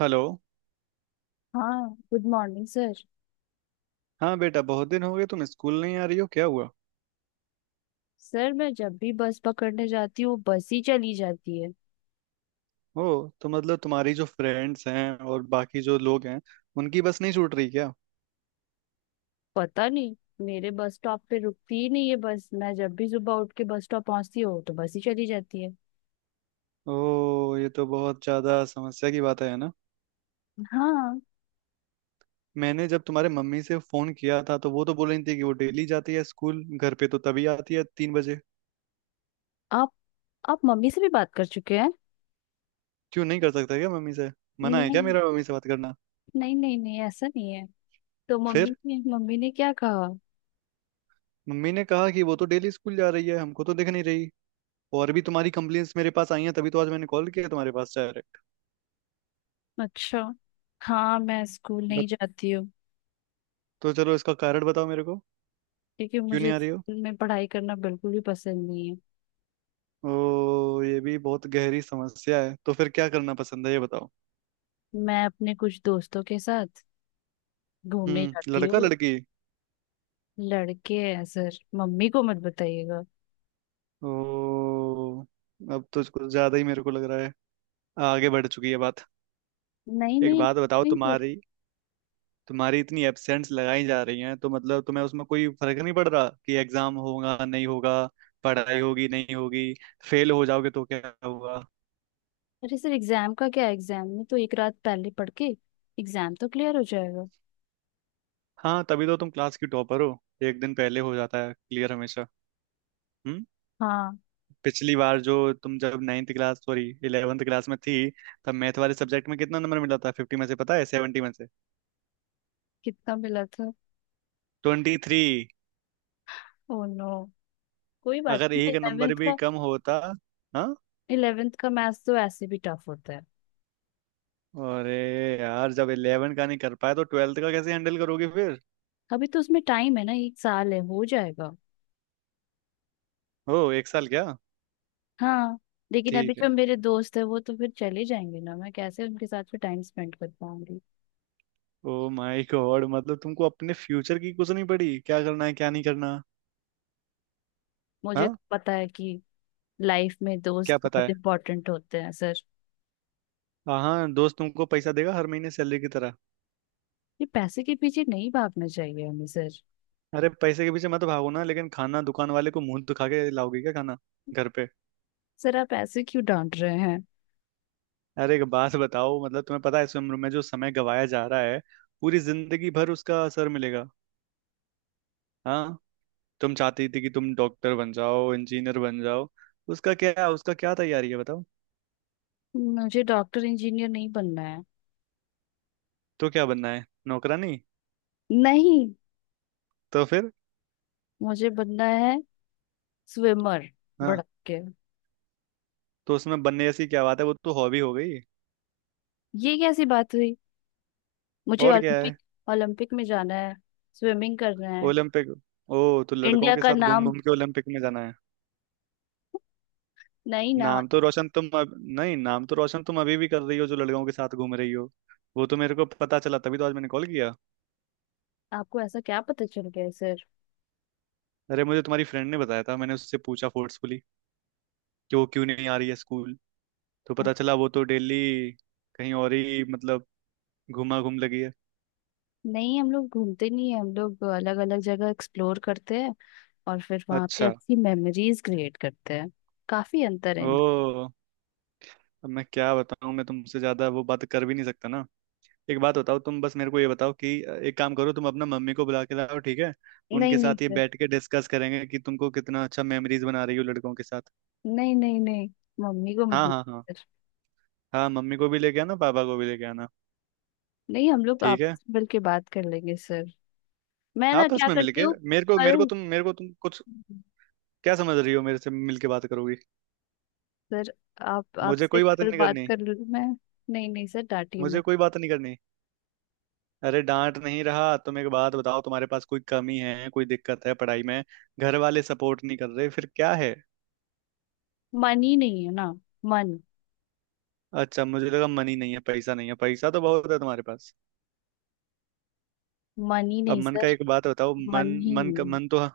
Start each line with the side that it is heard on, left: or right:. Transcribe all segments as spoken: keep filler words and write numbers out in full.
right: Hello.
left: हाँ good morning sir.
right: हाँ बेटा, बहुत दिन हो गए, तुम स्कूल नहीं आ रही हो, क्या हुआ?
left: सर मैं जब भी बस पकड़ने जाती हूँ बस ही चली जाती है।
right: ओ। तो मतलब तुम्हारी जो फ्रेंड्स हैं और बाकी जो लोग हैं, उनकी बस नहीं छूट रही क्या?
left: पता नहीं। मेरे बस स्टॉप पे रुकती ही नहीं है बस, मैं जब भी सुबह उठ के बस स्टॉप पहुंचती हूँ तो बस ही चली जाती है।
right: ओ, ये तो बहुत ज्यादा समस्या की बात है ना।
left: हाँ।
right: मैंने जब तुम्हारे मम्मी से फोन किया था तो वो तो बोल रही थी कि वो डेली जाती है स्कूल, घर पे तो तभी आती है तीन बजे।
left: आप आप मम्मी से भी बात कर चुके हैं?
right: क्यों, नहीं कर सकता क्या मम्मी से? मना है क्या
left: नहीं,
right: मेरा मम्मी से बात करना?
left: नहीं नहीं नहीं, ऐसा नहीं है। तो मम्मी
right: फिर
left: ने मम्मी ने क्या कहा?
right: मम्मी ने कहा कि वो तो डेली स्कूल जा रही है, हमको तो दिख नहीं रही। और भी तुम्हारी कंप्लेंट्स मेरे पास आई हैं, तभी तो आज मैंने कॉल किया तुम्हारे पास डायरेक्ट।
left: अच्छा। हाँ मैं स्कूल नहीं जाती हूँ,
right: तो चलो, इसका कारण बताओ मेरे को,
left: क्योंकि
right: क्यों
left: मुझे
right: नहीं आ रही हो?
left: स्कूल में पढ़ाई करना बिल्कुल भी पसंद नहीं है।
right: ओ, ये भी बहुत गहरी समस्या है। तो फिर क्या करना पसंद है, ये बताओ।
left: मैं अपने कुछ दोस्तों के साथ घूमने
right: हम्म,
left: जाती
right: लड़का
left: हूँ।
right: लड़की?
left: लड़के हैं सर, मम्मी को मत बताइएगा।
right: ओ, अब तो कुछ ज्यादा ही मेरे को लग रहा है, आगे बढ़ चुकी है बात।
left: नहीं
right: एक
left: नहीं,
right: बात
left: कुछ
right: बताओ,
left: नहीं, बट।
right: तुम्हारी तुम्हारी इतनी एब्सेंट्स लगाई जा रही हैं तो मतलब तुम्हें उसमें कोई फर्क नहीं पड़ रहा कि एग्जाम होगा नहीं होगा, पढ़ाई होगी नहीं होगी, फेल हो जाओगे तो क्या हुआ?
left: अरे सर एग्जाम का क्या, एग्जाम में तो एक रात पहले पढ़ के एग्जाम तो क्लियर हो जाएगा।
right: हाँ, तभी तो तुम क्लास की टॉपर हो, एक दिन पहले हो जाता है क्लियर हमेशा। हम्म?
left: हाँ।
right: पिछली बार जो तुम जब ninth class sorry eleventh class में थी, तब मैथ वाले सब्जेक्ट में कितना नंबर मिला था? फिफ्टी में से? पता है? सेवेंटी में से
left: कितना मिला था?
right: Twenty three.
left: Oh no. कोई बात
right: अगर
left: नहीं,
right: एक नंबर
left: इलेवेंथ
right: भी
left: का
right: कम होता। हाँ।
left: इलेवेंथ का मैथ्स तो ऐसे भी टफ होता है।
right: अरे यार, जब इलेवन का नहीं कर पाए तो ट्वेल्थ का कैसे हैंडल करोगे फिर?
left: अभी तो उसमें टाइम है ना, एक साल है, हो जाएगा।
right: ओ, एक साल क्या।
left: हाँ। लेकिन अभी
right: ठीक है।
left: जो मेरे दोस्त है वो तो फिर चले जाएंगे ना, मैं कैसे उनके साथ फिर टाइम स्पेंड कर पाऊंगी?
right: ओ माय गॉड, मतलब तुमको अपने फ्यूचर की कुछ नहीं पड़ी, क्या करना है क्या नहीं करना।
left: मुझे तो
right: हाँ।
left: पता है कि लाइफ में
right: क्या
left: दोस्त
right: पता
left: बहुत
right: है?
left: इंपॉर्टेंट होते हैं सर।
right: हाँ, दोस्त तुमको पैसा देगा हर महीने सैलरी की तरह?
left: ये पैसे के पीछे नहीं भागना चाहिए हमें सर।
right: अरे पैसे के पीछे मत भागो ना, लेकिन खाना दुकान वाले को मुंह दिखा के लाओगे क्या, खाना घर पे?
left: सर आप ऐसे क्यों डांट रहे हैं?
right: अरे एक बात बताओ, मतलब तुम्हें पता है इस उम्र में जो समय गवाया जा रहा है, पूरी जिंदगी भर उसका असर मिलेगा। हाँ। तुम चाहती थी कि तुम डॉक्टर बन जाओ, इंजीनियर बन जाओ, उसका क्या, उसका क्या तैयारी है बताओ।
left: मुझे डॉक्टर इंजीनियर नहीं बनना है।
right: तो क्या बनना है, नौकरानी?
left: नहीं।
right: तो फिर?
left: मुझे बनना है स्विमर,
right: हाँ।
left: भड़क के।
right: तो उसमें बनने जैसी क्या बात है, वो तो हॉबी हो गई।
left: ये कैसी बात हुई? मुझे
right: और क्या
left: ओलंपिक,
right: है?
left: ओलंपिक में जाना है, स्विमिंग करना है।
right: ओलंपिक? ओ, तो लड़कों
left: इंडिया
right: के
left: का
right: साथ घूम
left: नाम।
right: घूम के ओलंपिक में जाना है?
left: नहीं ना।
right: नाम तो रोशन तुम अब नहीं, नाम तो रोशन तुम अभी भी कर रही हो जो लड़कों के साथ घूम रही हो। वो तो मेरे को पता चला तभी तो आज मैंने कॉल किया।
left: आपको ऐसा क्या पता चल गया है, सर?
right: अरे मुझे तुम्हारी फ्रेंड ने बताया था, मैंने उससे पूछा फोर्सफुली, कि वो क्यों नहीं आ रही है स्कूल। तो पता चला वो तो डेली कहीं और ही, मतलब घुमा घूम लगी है।
left: नहीं हम लोग घूमते नहीं है, हम लोग अलग अलग जगह एक्सप्लोर करते हैं और फिर वहां पे
right: अच्छा।
left: अच्छी मेमोरीज क्रिएट करते हैं। काफी अंतर है इन दो-
right: ओ, अब मैं क्या बताऊं, मैं तुमसे ज्यादा वो बात कर भी नहीं सकता ना। एक बात बताओ, तुम बस मेरे को ये बताओ कि अ, एक काम करो, तुम अपना मम्मी को बुला के लाओ, ठीक है।
left: नहीं
right: उनके
left: नहीं
right: साथ ये
left: सर।
right: बैठ के डिस्कस करेंगे कि तुमको कितना अच्छा मेमोरीज बना रही हो लड़कों के साथ।
left: नहीं नहीं नहीं, मम्मी को मत
right: हाँ
left: बोलो
right: हाँ हाँ।
left: सर।
right: हाँ मम्मी को भी लेके आना, पापा को भी लेके आना।
left: नहीं हम लोग
right: ठीक है।
left: आपस में मिल के बात कर लेंगे सर। मैं ना
right: आपस
left: क्या
right: में
left: करती
right: मिलके?
left: हूँ,
right: मेरे को मेरे को
left: कल,
right: तुम मेरे को तुम कुछ क्या समझ रही हो, मेरे से मिलके बात करोगी?
left: सर आप,
right: मुझे
left: आपसे
right: कोई बात
left: कल
right: नहीं
left: बात
right: करनी।
left: कर लूँ मैं? नहीं नहीं सर डांटिए
right: मुझे
left: मत।
right: कोई बात नहीं करनी। अरे डांट नहीं रहा, तुम एक बात बताओ, तुम्हारे पास कोई कमी है, कोई दिक्कत है पढ़ाई में, घर वाले सपोर्ट नहीं कर रहे, फिर क्या है?
left: मन ही नहीं है ना। मन,
right: अच्छा, मुझे लगा मन ही नहीं है, पैसा नहीं है, पैसा तो बहुत है तुम्हारे पास।
left: मन ही
right: अब
left: नहीं
right: मन का
left: सर,
right: एक बात बताओ,
left: मन
right: मन,
left: ही
right: मन का,
left: नहीं।
right: मन तो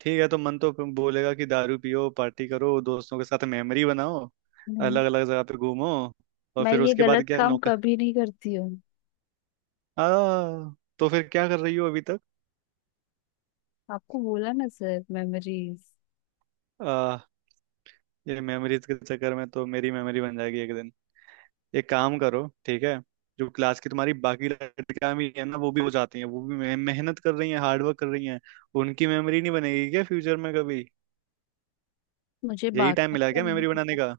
right: ठीक है, तो मन तो फिर बोलेगा कि दारू पियो, पार्टी करो, दोस्तों के साथ मेमोरी बनाओ,
left: नहीं
right: अलग अलग जगह पे घूमो, और
left: मैं
right: फिर
left: ये
right: उसके बाद
left: गलत
right: क्या,
left: काम
right: नौकर?
left: कभी नहीं करती हूँ।
right: आ, तो फिर क्या कर रही हो अभी तक?
left: आपको बोला ना सर, मेमोरीज।
right: आ, ये मेमोरीज के चक्कर में तो मेरी मेमोरी बन जाएगी एक दिन। एक काम करो, ठीक है, जो क्लास की तुम्हारी बाकी लड़कियां भी है ना, वो भी हो जाती हैं, वो भी मे- मेहनत कर रही हैं, हार्डवर्क कर रही हैं। उनकी मेमोरी नहीं बनेगी क्या फ्यूचर में कभी?
left: मुझे
right: यही टाइम
left: बाकी
right: मिला
left: का
right: क्या
left: नहीं
right: मेमोरी बनाने
left: पता।
right: का?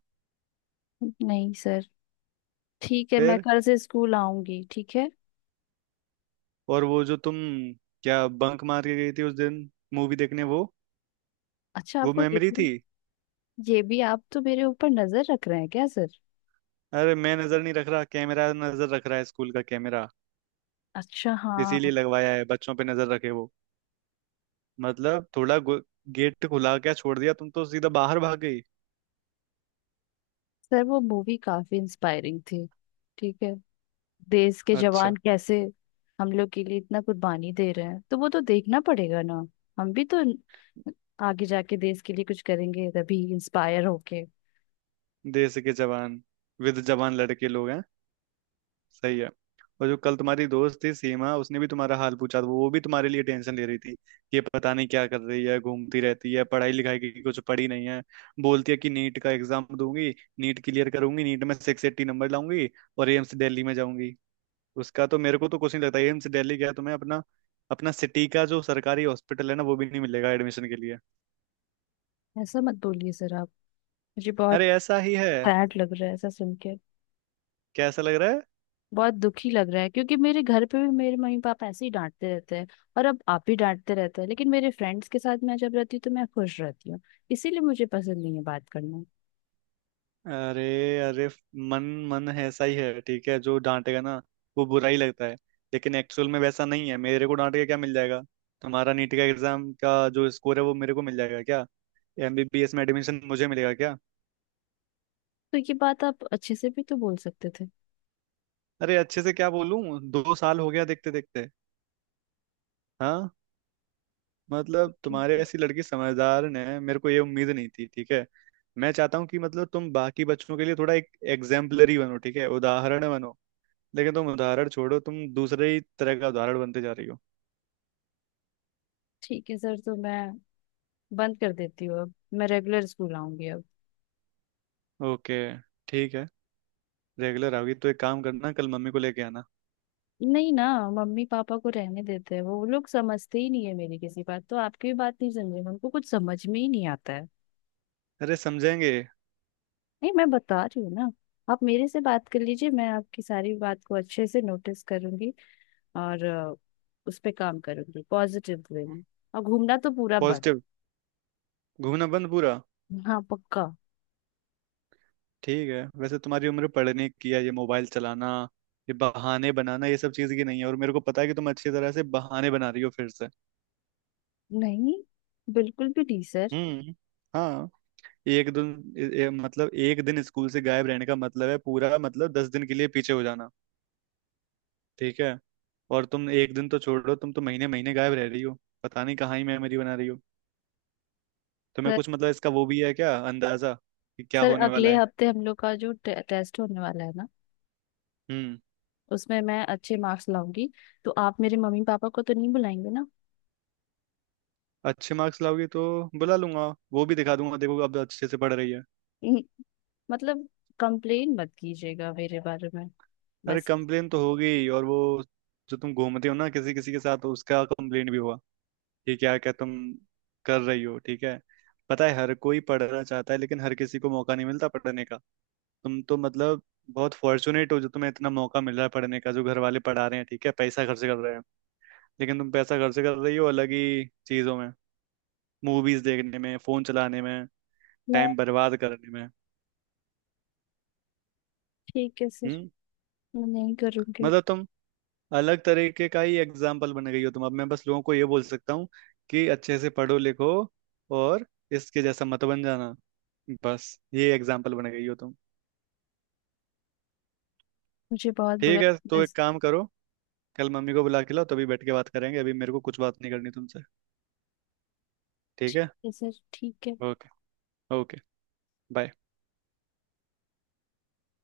left: नहीं सर, ठीक है मैं
right: फिर,
left: कल से स्कूल आऊंगी, ठीक है।
right: और वो जो तुम क्या बंक मार के गई थी उस दिन मूवी देखने, वो
left: अच्छा
right: वो
left: आपको ये
right: मेमोरी थी?
left: भी, ये भी, आप तो मेरे ऊपर नजर रख रहे हैं क्या सर?
right: अरे मैं नजर नहीं रख रहा, कैमरा नजर रख रहा है, स्कूल का कैमरा।
left: अच्छा हाँ।
right: इसीलिए लगवाया है, बच्चों पे नजर रखे वो। मतलब थोड़ा गो- गेट खुला क्या छोड़ दिया, तुम तो सीधा बाहर भाग गई।
left: सर वो मूवी काफी इंस्पायरिंग थी, ठीक है। देश के
right: अच्छा,
left: जवान कैसे हम लोग के लिए इतना कुर्बानी दे रहे हैं, तो वो तो देखना पड़ेगा ना। हम भी तो आगे जाके देश के लिए कुछ करेंगे तभी, इंस्पायर होके।
right: देश के जवान, विद जवान लड़के लोग हैं। सही है। और जो कल तुम्हारी दोस्त थी सीमा, उसने भी तुम्हारा हाल पूछा था, वो भी तुम्हारे लिए टेंशन ले रही थी कि ये पता नहीं क्या कर रही है, घूमती रहती है, पढ़ाई लिखाई की कुछ पढ़ी नहीं है। बोलती है कि नीट का एग्जाम दूंगी, नीट क्लियर करूंगी, नीट में सिक्स एट्टी नंबर लाऊंगी और एम्स दिल्ली में जाऊंगी। उसका तो मेरे को तो कुछ नहीं लगता, एम्स दिल्ली गया तुम्हें, अपना अपना सिटी का जो सरकारी हॉस्पिटल है ना वो भी नहीं मिलेगा एडमिशन के लिए।
left: ऐसा मत बोलिए सर आप, मुझे बहुत
right: अरे ऐसा ही है।
left: सैड लग रहा है ऐसा सुन के।
right: कैसा लग रहा है?
left: बहुत दुखी लग रहा है, क्योंकि मेरे घर पे भी मेरे मम्मी पापा ऐसे ही डांटते रहते हैं और अब आप भी डांटते रहते हैं, लेकिन मेरे फ्रेंड्स के साथ मैं जब रहती हूँ तो मैं खुश रहती हूँ, इसीलिए मुझे पसंद नहीं है बात करना।
right: अरे अरे, मन, मन है, ऐसा ही है, ठीक है जो डांटेगा ना वो बुरा ही लगता है, लेकिन एक्चुअल में वैसा नहीं है। मेरे को डांट के क्या मिल जाएगा? तुम्हारा नीट का एग्जाम का जो स्कोर है, वो मेरे को मिल जाएगा क्या? एमबीबीएस में एडमिशन मुझे मिलेगा क्या?
left: तो ये बात आप अच्छे से भी तो बोल सकते थे।
right: अरे अच्छे से क्या बोलूं, दो साल हो गया देखते देखते। हाँ, मतलब
left: ठीक है
right: तुम्हारे
left: सर।
right: ऐसी लड़की समझदार ने मेरे को ये उम्मीद नहीं थी, ठीक है? मैं चाहता हूँ कि मतलब तुम बाकी बच्चों के लिए थोड़ा एक एग्जाम्पलरी बनो, ठीक है, उदाहरण बनो। लेकिन तुम उदाहरण छोड़ो, तुम दूसरे ही तरह का उदाहरण बनते जा रही हो।
left: ठीक है सर, तो मैं बंद कर देती हूँ अब, मैं रेगुलर स्कूल आऊंगी अब।
right: ओके। ठीक है, रेगुलर आओगी तो एक काम करना, कल मम्मी को लेके आना।
left: नहीं ना, मम्मी पापा को रहने देते हैं, वो लोग समझते ही नहीं है मेरी किसी बात, तो आपकी भी बात नहीं समझे, उनको कुछ समझ में ही नहीं आता है।
right: अरे समझेंगे।
left: नहीं मैं बता रही हूँ ना, आप मेरे से बात कर लीजिए, मैं आपकी सारी बात को अच्छे से नोटिस करूंगी और अ, उस पे काम करूंगी पॉजिटिव वे में, और घूमना तो पूरा बंद।
right: पॉजिटिव, घूमना बंद पूरा।
left: हाँ पक्का।
right: ठीक है, वैसे तुम्हारी उम्र पढ़ने की है, ये मोबाइल चलाना, ये बहाने बनाना ये सब चीज की नहीं है, और मेरे को पता है कि तुम अच्छी तरह से बहाने बना रही हो फिर से।
left: नहीं, बिल्कुल भी नहीं सर।
right: हम्म। हाँ। एक दिन ए, ए, मतलब एक दिन स्कूल से गायब रहने का मतलब है पूरा मतलब दस दिन के लिए पीछे हो जाना, ठीक है? और तुम एक दिन तो छोड़ो, तुम तो महीने महीने गायब रह रही हो, पता नहीं कहाँ ही मेमोरी बना रही हो, तुम्हें
left: सर,
right: कुछ मतलब इसका वो भी है क्या अंदाजा कि क्या
left: सर,
right: होने वाला
left: अगले
right: है?
left: हफ्ते हम लोग का जो टे, टेस्ट होने वाला है ना,
right: हम्म।
left: उसमें मैं अच्छे मार्क्स लाऊंगी, तो आप मेरे मम्मी पापा को तो नहीं बुलाएंगे ना?
right: अच्छे मार्क्स लाओगी तो बुला लूंगा, वो भी दिखा दूंगा, देखो अब अच्छे से पढ़ रही है।
left: हम्म, मतलब, कंप्लेन मत कीजिएगा मेरे बारे में
right: अरे
left: बस।
right: कंप्लेन तो होगी, और वो जो तुम घूमते हो ना किसी किसी के साथ, उसका कंप्लेन भी होगा कि क्या क्या तुम कर रही हो, ठीक है? पता है, हर कोई पढ़ना चाहता है लेकिन हर किसी को मौका नहीं मिलता पढ़ने का। तुम तो मतलब बहुत फॉर्चुनेट हो जो तुम्हें इतना मौका मिल रहा है पढ़ने का, जो घर वाले पढ़ा रहे हैं, ठीक है, पैसा खर्च कर रहे हैं, लेकिन तुम पैसा खर्च कर रही हो अलग ही चीजों में, मूवीज देखने में, फोन चलाने में, टाइम बर्बाद करने में।
left: ठीक है सर,
right: हम्म,
left: मैं नहीं करूंगी।
right: मतलब तुम अलग तरीके का ही एग्जाम्पल बन गई हो, तुम। अब मैं बस लोगों को ये बोल सकता हूँ कि अच्छे से पढ़ो लिखो, और इसके जैसा मत बन जाना। बस, ये एग्जाम्पल बन गई हो तुम।
left: मुझे बहुत बुरा।
right: ठीक है, तो एक काम करो, कल मम्मी को बुला के लाओ, तभी बैठ के बात करेंगे, अभी मेरे को कुछ बात नहीं करनी तुमसे, ठीक
left: ठीक
right: है?
left: है सर, ठीक है।
right: ओके। ओके। बाय।